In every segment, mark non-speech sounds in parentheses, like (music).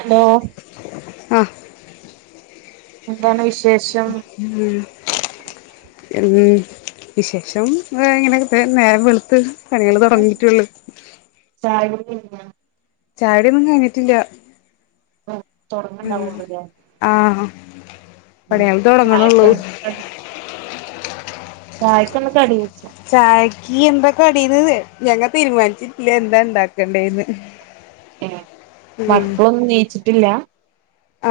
Hello അഹ് എന്താണ് വിശേഷം? ഉം ഉം വിശേഷം ഇങ്ങനെ നേരെ വെളുത്ത് പണികൾ തുടങ്ങിയിട്ടുള്ളു. ചായകുടികഴിഞ്ഞോ? ചായടിയൊന്നും കഴിഞ്ഞിട്ടില്ല. ഉം തൊടങ്ങ്ണ്ടാവൊള്ളൂല്ലേ ആഹ്, പണി ഉം യാൻ തുടങ്ങണേള്ളൂ ചായക്ക് ചായക്കെന്തകടി ചായക്ക് എന്താ കടീന്നു ഞങ്ങൾ തീരുമാനിച്ചിട്ടില്ല, എന്താണ്ടാക്കണ്ടേന്ന് എഹ് മക്കളൊന്നും നീച്ചിട്ടില്ല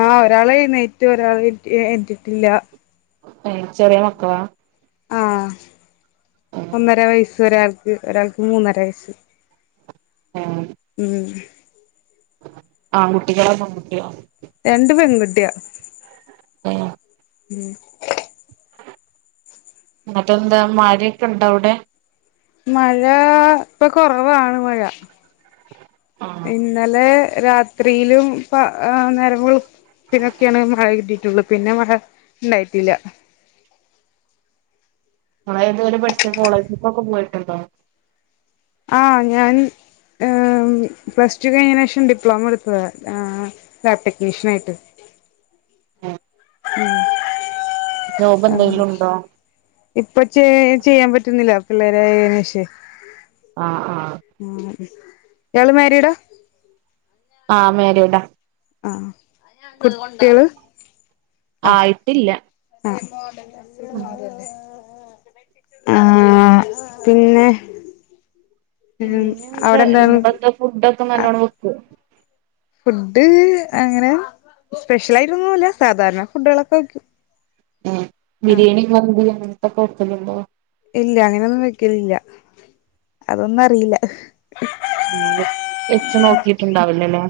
ആഹ്, ഒരാളെയ്ന്നേറ്റു ഒരാള് ണീറ്റില്ല അയ്ന് ചെറിയമക്കളാ ആഹ് ഏഹ് ഒന്നരവയസൊരാക്ക് ഒരാക്കുമൂന്നര വയസ്സ് ഏഹ് ഉം ആൺകുട്ടികളോ പെൺകുട്ടിയോ രണ്ട് പെൺകുട്ടിയാ ഏഹ് ഉം ങ്ങട്ടെന്താ മഴയൊക്കെണ്ടവിടെ.. മഴ, ഇപ്പകുറവാണു മഴ ആഹ് ഇന്നലെ രാത്രിയിലും, പ നേരം വെളു പിനൊക്കെയാണ് മഴകിട്ടിയിട്ടുള്ളു, പിന്നെ മഴ ണ്ടായിട്ടില്ല മ്മളിതുവരെ പഠിച്ച കോളേജിലൊക്കൊ പോയിട്ടുണ്ടോ ആഹ് ഞാന് ഏഹ് പ്ലസ്ടു കഴിഞ്ഞയ്നേഷം ഡിപ്ലോമയെടുത്തതാ ആഹ് ലാബ് ടെക്നീഷ്യനായിട്ട് അഹ് എന്തെങ്കിലും ഉണ്ടോ ഇപ്പ ചെയ്യാ, ചെയ്യാൻ പറ്റുന്നില്ല പിള്ളേരെ വച്ച് ആഹ്, ആഹ് ആഹ്, ഇയാളുമാരീടാ ആഹ്, മാരീടാ ആഹ് കുട്ട്യള് ആയിട്ടില്ല ആഹ് ഉം ആഹ്, പിന്നെ പിന്നെയെന്താ അവിടെ (unintelligible) ഫുഡൊക്കെ എന്താണ് നല്ലോണംവെക്കോ ഫുഡ് അങ്ങനെ സ്പെഷ്യലായിട്ടൊന്നുല്ല സാധാരണഫുഡുകളൊക്കെ വയ്ക്കും ഉം ബിരിയാണി, മന്തി അങ്ങൻത്തൊക്കെ വെക്കലുണ്ടോ ഇല്ല, അങ്ങനെയൊന്നും വെക്കലില്ല, അതൊന്നുറിയില്ല ഞാന് ‌വെച്ചുനോക്കീട്ടുണ്ടാവില്ലലേ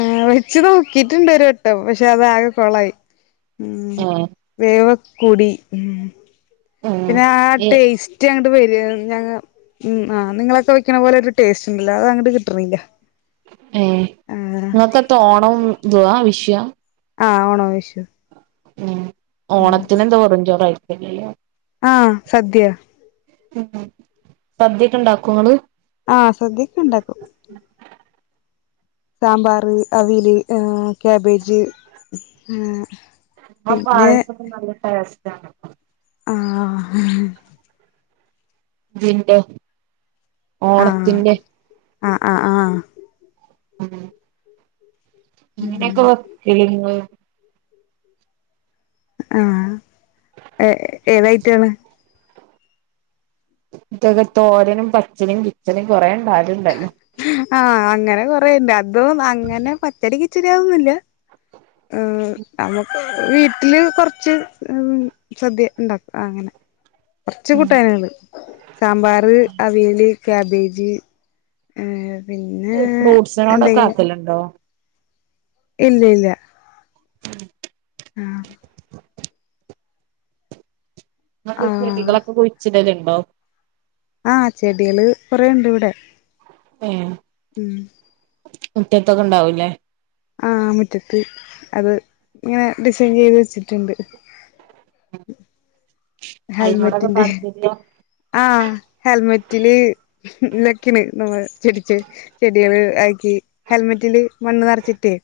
ആഹ്‌, വെച്ചുനോക്കിയിട്ടുണ്ടൊരു വട്ടം, പക്ഷെ അതാകെ കൊളായി ഉം. ഏഹ് വേവൊക് കൂടി, ഉം ഏഹ് പിന്നെയാ ഏ ടേസ്റ്റങ്ങട്ടു വരു (unintelligible) ഉം ആഹ്‌, നിങ്ങളഹ് ചോയ്ക്കണ പോലെയൊരു ടേസ്റ്റുണ്ടല്ലോ അതങ്ങട്ടു കിട്ടണില്ല ഏഹ് ആഹ് നിങ്ങക്കത്ത ഓണം, ന്തുവാ വിഷുവാ ആഹ് ഓണം, വിഷു ഉം.. ഉം ഓണത്തിനെന്തോരും ചോറാവയ്ക്കുക ആഹ് സദ്യ ഉം.. ഉം സദ്യയൊക്കെയുണ്ടാക്കുവോ നിങ്ങള് ആഹ് സദ്യയൊക്കെയുണ്ടാക്കും സാമ്പാറ്, അവിയല്, ആ കാബേജ്, ആഹ് അപ്പം പായസത്തിനു നല്ല ടേസ്റ്റാണ് ആഹ് ഇതിന്റെ, ഓണത്തിന്റെ ആഹ്.. ആഹ്.. ആഹ ഉം എങ്ങനെ വയ്ക്കല് നിങ്ങള് ആഹ് ഏ ഏത് ഐറ്റം ആണ് ഇതൊക്കെ തോരനും പച്ചനിയും കിച്ചനും കൊറെേ ഉണ്ടാവാലുംണ്ടല്ലോ ആഹ അങ്ങനെ കൊറെുണ്ട് അതും അങ്ങനെ പച്ചടി കിച്ചടി അങ്ങനൊന്നുമില്ല ഉ നമ്മുക്ക് വീട്ടില് കൊറച്ച് സദ്യ ഉണ്ടാക്കും അങ്ങനെ കുറച്ച് കൂട്ടാനകള് സാമ്പാർ അവിയല് ക്യാബേജ് പിന്നെ എന്തെങ്കിലും ഉണ്ടോ (inaudible) ഇല്ല ഇല്ല ആഹ് ആഹ് ചെടികളൊക്കെ കുഴിച്ചിടൽ ഉണ്ടോ ആഹ് ചെടികള് കൊറെുണ്ട് ഇവിടെ എ ഉം മുറ്റത്തൊക്കെ ഉണ്ടാവൂല്ലേ ആഹ് മുറ്റത്ത് അത് ഇങ്ങനെ ഡിസൈൻ ചെയ്ത് വെച്ചിട്ടുണ്ട് അയിനോടൊക്കെ ഹെൽമെറ്റിന്റെ (inaudible) ആഹ് ഹെൽമെറ്റില് ലക്കിണ് നമ്മള് ചെടിച്ച് ചെടികള് ആക്കി ഹെൽമെറ്റില് മണ്ണ് നിറച്ചിട്ടേ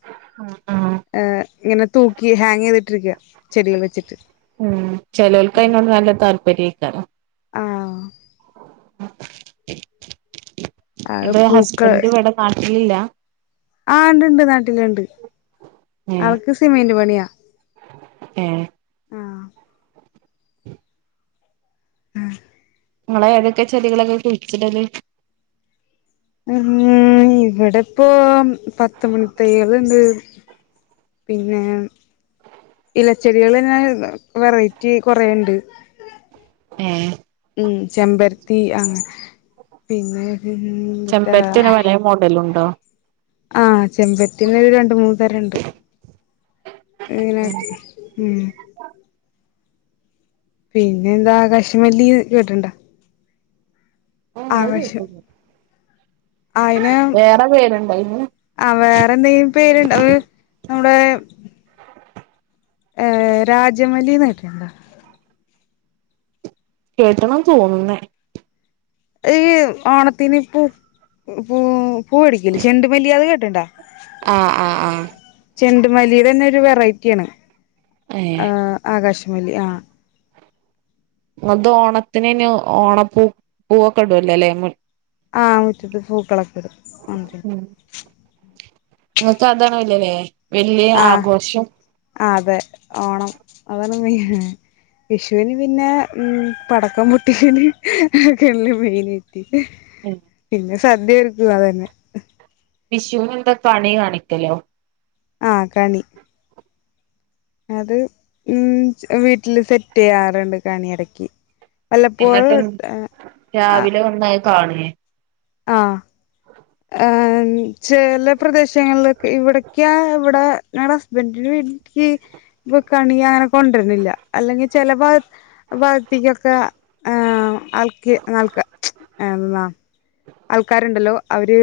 ആഹ് ആഹ് ആഹ് ഇങ്ങനെ തൂക്കി ഹാങ് ചെയ്തിട്ടിരിക്കുക ചെടികൾ വെച്ചിട്ട് ഉം ചിലർക്ക് അതിനോട് നല്ല താല്പര്യംക്കാര ആഹ് (inaudible) അത് ഇത് പൂക്കൾ ഹസ്ബൻഡ് ഇവിടെ നാട്ടിലില്ല ആ ഉണ്ടണ്ട് നാട്ടിലുണ്ട് ആൾക്ക് സിമെന്റ് പണിയാ ഏ ആഹ് ആഹ് നിങ്ങളെ ഏതൊക്കെ ചെടികളൊക്കെ കുഴിച്ചിടലും ഉം ഇവിടെ ഇപ്പൊ പത്ത് മണി തയ്യളണ്ട് പിന്നെ ഇലച്ചെടികൾ തന്നെ വെറൈറ്റി കുറേയുണ്ട് എ ഉ ചെമ്പരത്തി പിന്നെ അങ്ങനെ എന്തൂട്ടാ മോഡൽ ഉണ്ടോ ആഹ് ചെമ്പരത്തിന്റെ തന്നെ രണ്ടുമൂന്നുതറങ്ങളുണ്ട് ഇങ്ങനെ പിന്നെ എന്താ കശുമല്ലി കേട്ടണ്ട ഏഹ് അത് ആവശ്യം കേട്ടില്ല അയിന് വേറെ പേരുണ്ടോ അയിന് ആ വേറെന്തെങ്കിലും പേരുണ്ട ഒരു നമ്മുടെ രാജമല്ലിന്നായിട്ടണ്ടോ കേട്ടണം തോന്നുന്നേ ഈ ഓണത്തിന് പൂ പൂ പൂ മേടിക്കിലേ ചെണ്ടുമല്ലി അത് കേട്ടിണ്ടാ ആഹ് ആഹ് ആഹ് ചെണ്ടുമല്ലി തന്നെ ഒരു വെറൈറ്റി ആണ് ആ ഏഹ് ആകാശമലി ആഹ് അത് ഓണത്തിന് ന്ന് ഓണപ്പൂ പൂവൊക്കെഇടൂല്ലോ അല്ലെ ആഹ് മുറ്റത്ത് പൂക്കളക്കെ ഇടും ആഹ് ഉം നിങ്ങക്ക് അതാണുല്ലല്ലേ വലിയ ആഘോഷം ആഹ് അതെ ഓണം അതാണ് മെയിൻ വിഷുവിന് പിന്നെ ഉം പടക്കം പൊട്ടിക്കല് അതൊക്കെയുള്ള് മെയിന് ഉം പിന്നെ സദ്യ ഒരുക്കും അതന്നെ വിഷുന് എന്താ കണി കാണിക്കലോ ആഹ് കണി അത് ഉം വീട്ടില് സെറ്റെയ്യാറുണ്ട് കണി എടക്ക് വല്ലപ്പോഴും എന്നിട്ട് എട് ആഹ് കാണി ആഹ് (inaudible) ചെല പ്രദേശങ്ങളിലൊക്കെ ഇവടെക്യാ ഇവടെ ഞങ്ങടെ ഹസ്ബന്റിന്റെ വീട്ടിക്ക് ഇപ്പൊ കണി അങ്ങനെ കൊണ്ടര്നില്ല അല്ലെങ്കി ചെല ഭാഗത് ഭാഗ്ത്തിക്കൊക്കെ അള്ക്കി അള്ക്ക ‌ എന്നാ ആൾക്കാരുണ്ടല്ലോ അവര്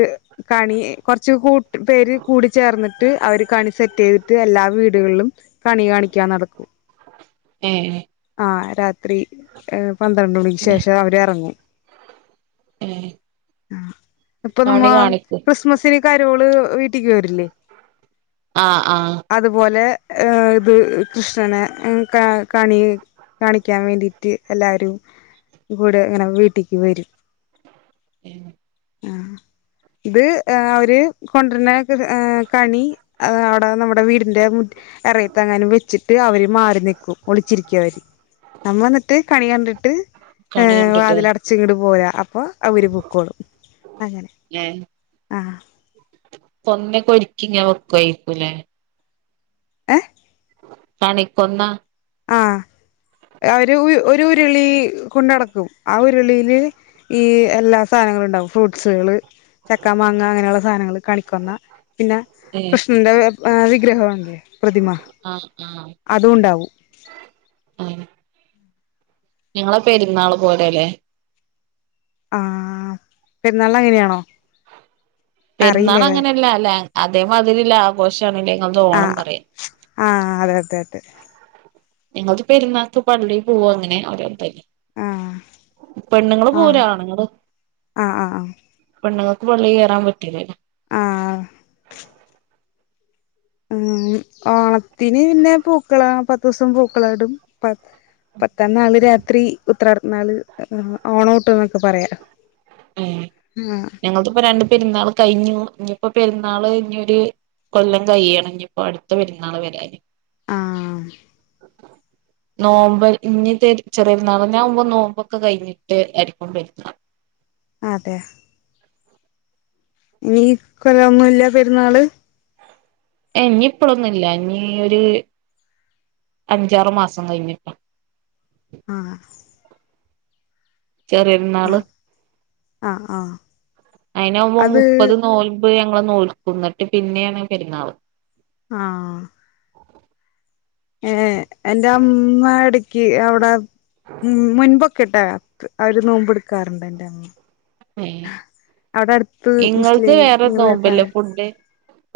കണി കൊർച്ച് കൂട്ട് പേര് കൂടി ചേർന്നിട്ട് അവര് കണി സെറ്റ്ചെയ്തിട്ട് എല്ലാ വീടുകളിലും കണി കാണിക്കാൻ നടക്കും ഏഹ് ആഹ് രാത്രി പന്ത്രണ്ട് മണിക്ക് ശേഷം അവര് എറങ്ങും ഉം അപ്പൊ നമ്മ ക്രിസ്മസിന് കരോള് വീട്ട്ക്ക് വരില്ലേ ആഹ് ആഹ് അത്പോലെ ത് കൃഷ്ണനെ ഉം ക കണി കാണിക്കാൻ വേണ്ടിട്ട് എല്ലാരും കൂടെ ഇങ്ങനെ വീട്ടിക്ക് വെരും ഉം ആഹ് (inaudible) ഇത് അവര് കൊണ്ട് വരുന്നെക്ക കണി അവിടെ നമ്മുടെ വീടിന്റെ മുറ്റ് എറയത്തെങ്ങാനും വെച്ചി ട്ട് അവര് മാറി നിക്കും ഒളിച്ചിരിക്കും അവര് നമ്മൾ എന്നിട്ട് കണി കണ്ടിട്ട് കണികണ്ടിട്ടെ ച്ചിങ്ങ്ട് പോരാ അപ്പോ അവര് പൊക്കോളും അങ്ങനെ ഏഹ് ആഹ് കൊന്നേക്ക ഒരിക്കിങ്ങനെ വെക്കുവായിരിക്കൂല്ലേ ഏഹ് കണിക്കൊന്ന (inaudible) ആഹ് ഒര് ഒരു ഉര്ളി കൊണ്ടടക്കും ആഹ് ഉര്ളിയില് ഈ എല്ലാ സാനങ്ങളും ഉണ്ടാവും ഫ്രൂട്ട്സുകള് ചക്കാ, മാങ്ങ അങ്ങനെയുള്ള സാനങ്ങൾ കണിക്കൊന്ന പിന്നെ ഏഹ് കൃഷ്ണന്റെ എഹ് വിഗ്രഹോല്ലേ പ്രതിമ അതുംണ്ടാവും ഉം ഞങ്ങളെ പെരുന്നാള് പോലെല്ലെ ആഹ് പെരുന്നാൾ അങ്ങനെയാണോ? പെരുന്നാള അറിയില്ലേ അങ്ങനെ അല്ല അതേ മാതിരില്ല ആഘോഷാണ്ലെ ഇങ്ങൾ തെ ഓണംന്ന് പറയാ ആഹ് അതെ അതെ അതെ ഞങ്ങൾത് പെരുന്നാക്ക് പള്ളി പോവാ അങ്ങനെ അവരെതന്നെ ആ പെണ്ണുങ്ങള് ആ പോവൂല ആണ്ങ്ങള് ആ ആ പെണ്ണ്ങ്ങൾക്ക് പള്ളി കേറാൻ പറ്റുല ല്ലോ ആഹ് ഉം ഓണത്തിന് പിന്നെ പൂക്കള പത്തുസം പൂക്കള ഇടും പത്താം ന്നാള് രാത്രി ഉത്രടംന്നാള് ഓണ ഔട്ട് എന്നൊക്കെ പറയാ ഉം ഞങ്ങള്ത് ഇപ്പോ രണ്ട് പെരുന്നാള് കഴിഞ്ഞു ഇഞ്ഞിപ്പോ പെരുന്നാള് ഇഞ്ഞി ഒര് കൊല്ലം കൈയ്യണം ഇഞ്ഞിപ്പോ അട്ത്ത പെരുന്നാള് വരാന് ആഹ് ആഹ് ന്നോമ്പ് ഇനിതെര് ചെറിയര്ന്നാള്ള ന്നാവുംമ്പോ ന്നോമ്പൊക്കെ കഴിഞ്ഞിട്ട് അയിര്ക്കും പെരുന്നാള് അതെ ഇനി ഇക്കൊല്ലൊന്നും ഇല്ല പെരുന്നാള് ഏ ഇനി ഇപ്പളൊന്നും ഇല്ല ഇനി ഒരു അഞ്ചാറ് മാസം കഴിഞ്ഞ്ട്ടാ ആഹ് ചെറി ആഹ് ആഹ് ആഹ് അയിനാവുമ്പം അത് മുപ്പത് നോൽമ്പ് ഞങ്ങൾ നോൽക്കും എന്നിട്ട് പിന്നെയാണ് പെരുന്നാള് ആഹ് ഏഹ് എന്റെ അമ്മ എടക്ക് അവിടെ മുൻപൊ ക്കെട്ട അവർ നോമ്പ്ടുക്കാറുണ്ട് എൻ്റെ അമ്മ ഏഹ് അവിടെ അടുത്ത് ഇങ്ങൾത് വേറെ മുസ്ലിങ്ങള് നോമ്പല്ലേ ഫാമി ഫുഡ്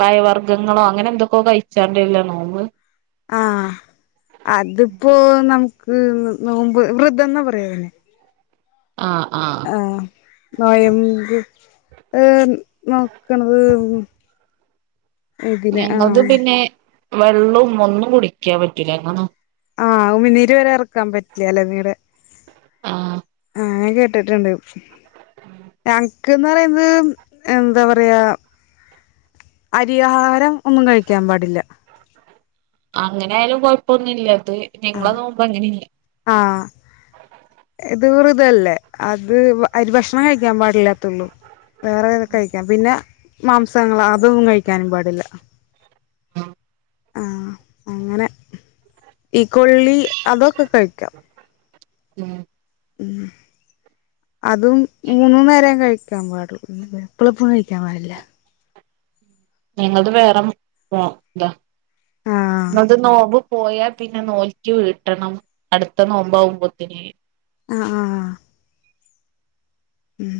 പയവർഗ്ഗങ്ങളോ അങ്ങനെ എന്തൊക്കോ കഴിച്ചാണ്ട് അല്ലേ നോമ്പ് ആഹ് അതിപ്പോ നമുക്ക് നോമ്പോ വ്രതം എന്ന് പറയും അതിന് ആഹ് ആഹ് ആഹ് നോയമ്പ് ഏഹ് നോക്കണത് ഇതിന് ഞങ്ങൾത് ആഹ് പിന്നെ വെള്ളവും ഒന്നും കുടിക്കാ പറ്റൂലാ ഞങ്ങ ആഹ് ഉമിനിരുവരെ ഇറക്കാൻ പറ്റില്ല അല്ലേ നിങ്ങടെ ആഹ് ഞാനുംകേട്ടിട്ടുണ്ട് ഞങ്ങൾക്ക്ന്ന് പറയുന്നത് എന്താ പറയാ അരി ആഹാരം ഒന്നും കഴിക്കാൻ പാടില്ല അങ്ങനെ ആയാലും കൊഴപ്പൊന്നുല്ല അത് നിങ്ങളെ ആഹ് നോമ്പോ അങ്ങനെല്ല ആഹ് ഇത് വ്രതല്ലേ അത് അരി ഭക്ഷ ഭക്ഷണം കഴിക്കാൻ പാടില്ലാത്തുള്ളു വേറെ ഇതൊക്കെ കഴിക്കാം പിന്നെ മാംസങ്ങൾ അതൊന്നും കഴിക്കാനും പാടില്ല ആഹ് അങ്ങനെ ഈ കൊള്ളി അതൊക്കെ കഴിക്കാം ഉം ഉം അതും മൂന്നു നേരം കഴിക്കാൻ പാടു എപ്പളപ്പളും കഴിക്കാൻ പാടില്ല ഞങ്ങത് വേറെ മോ ഇതാ ആഹ് ഞങ്ങൾത്‌ നോമ്പു പോയാ പിന്നെ നോറ്റ് വീട്ടണം അടുത്ത നോമ്പാവുമ്പത്തിന് ആഹ് ആഹ് ഉം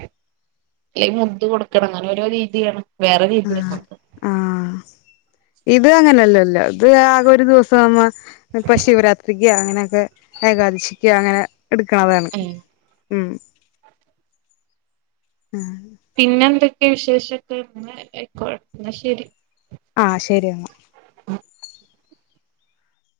അല്ലെ മുദ് കൊടുക്കണം അങ്ങനെ ഓരോ രീതിയാണ് വേറെ രീതി ആഹ് ഞങ്ങൾത് ആഹ് ഇത് അങ്ങനെയല്ലല്ല അത് ആകെ ഒരു ദിവസം നമ്മ ഇപ്പൊ ശിവരാത്രിക്ക് അങ്ങനെയൊക്കെ ഏകാദശിക്ക അങ്ങനെ ഇട്ക്കണതാണ് ഉം ഉം പിന്നെന്തൊക്കെയെ വിശേഷൊക്കെ ന്നാ ആയിക്കോട്ടെ ന്നാ ശരി ആഹ് ശരി എന്നാ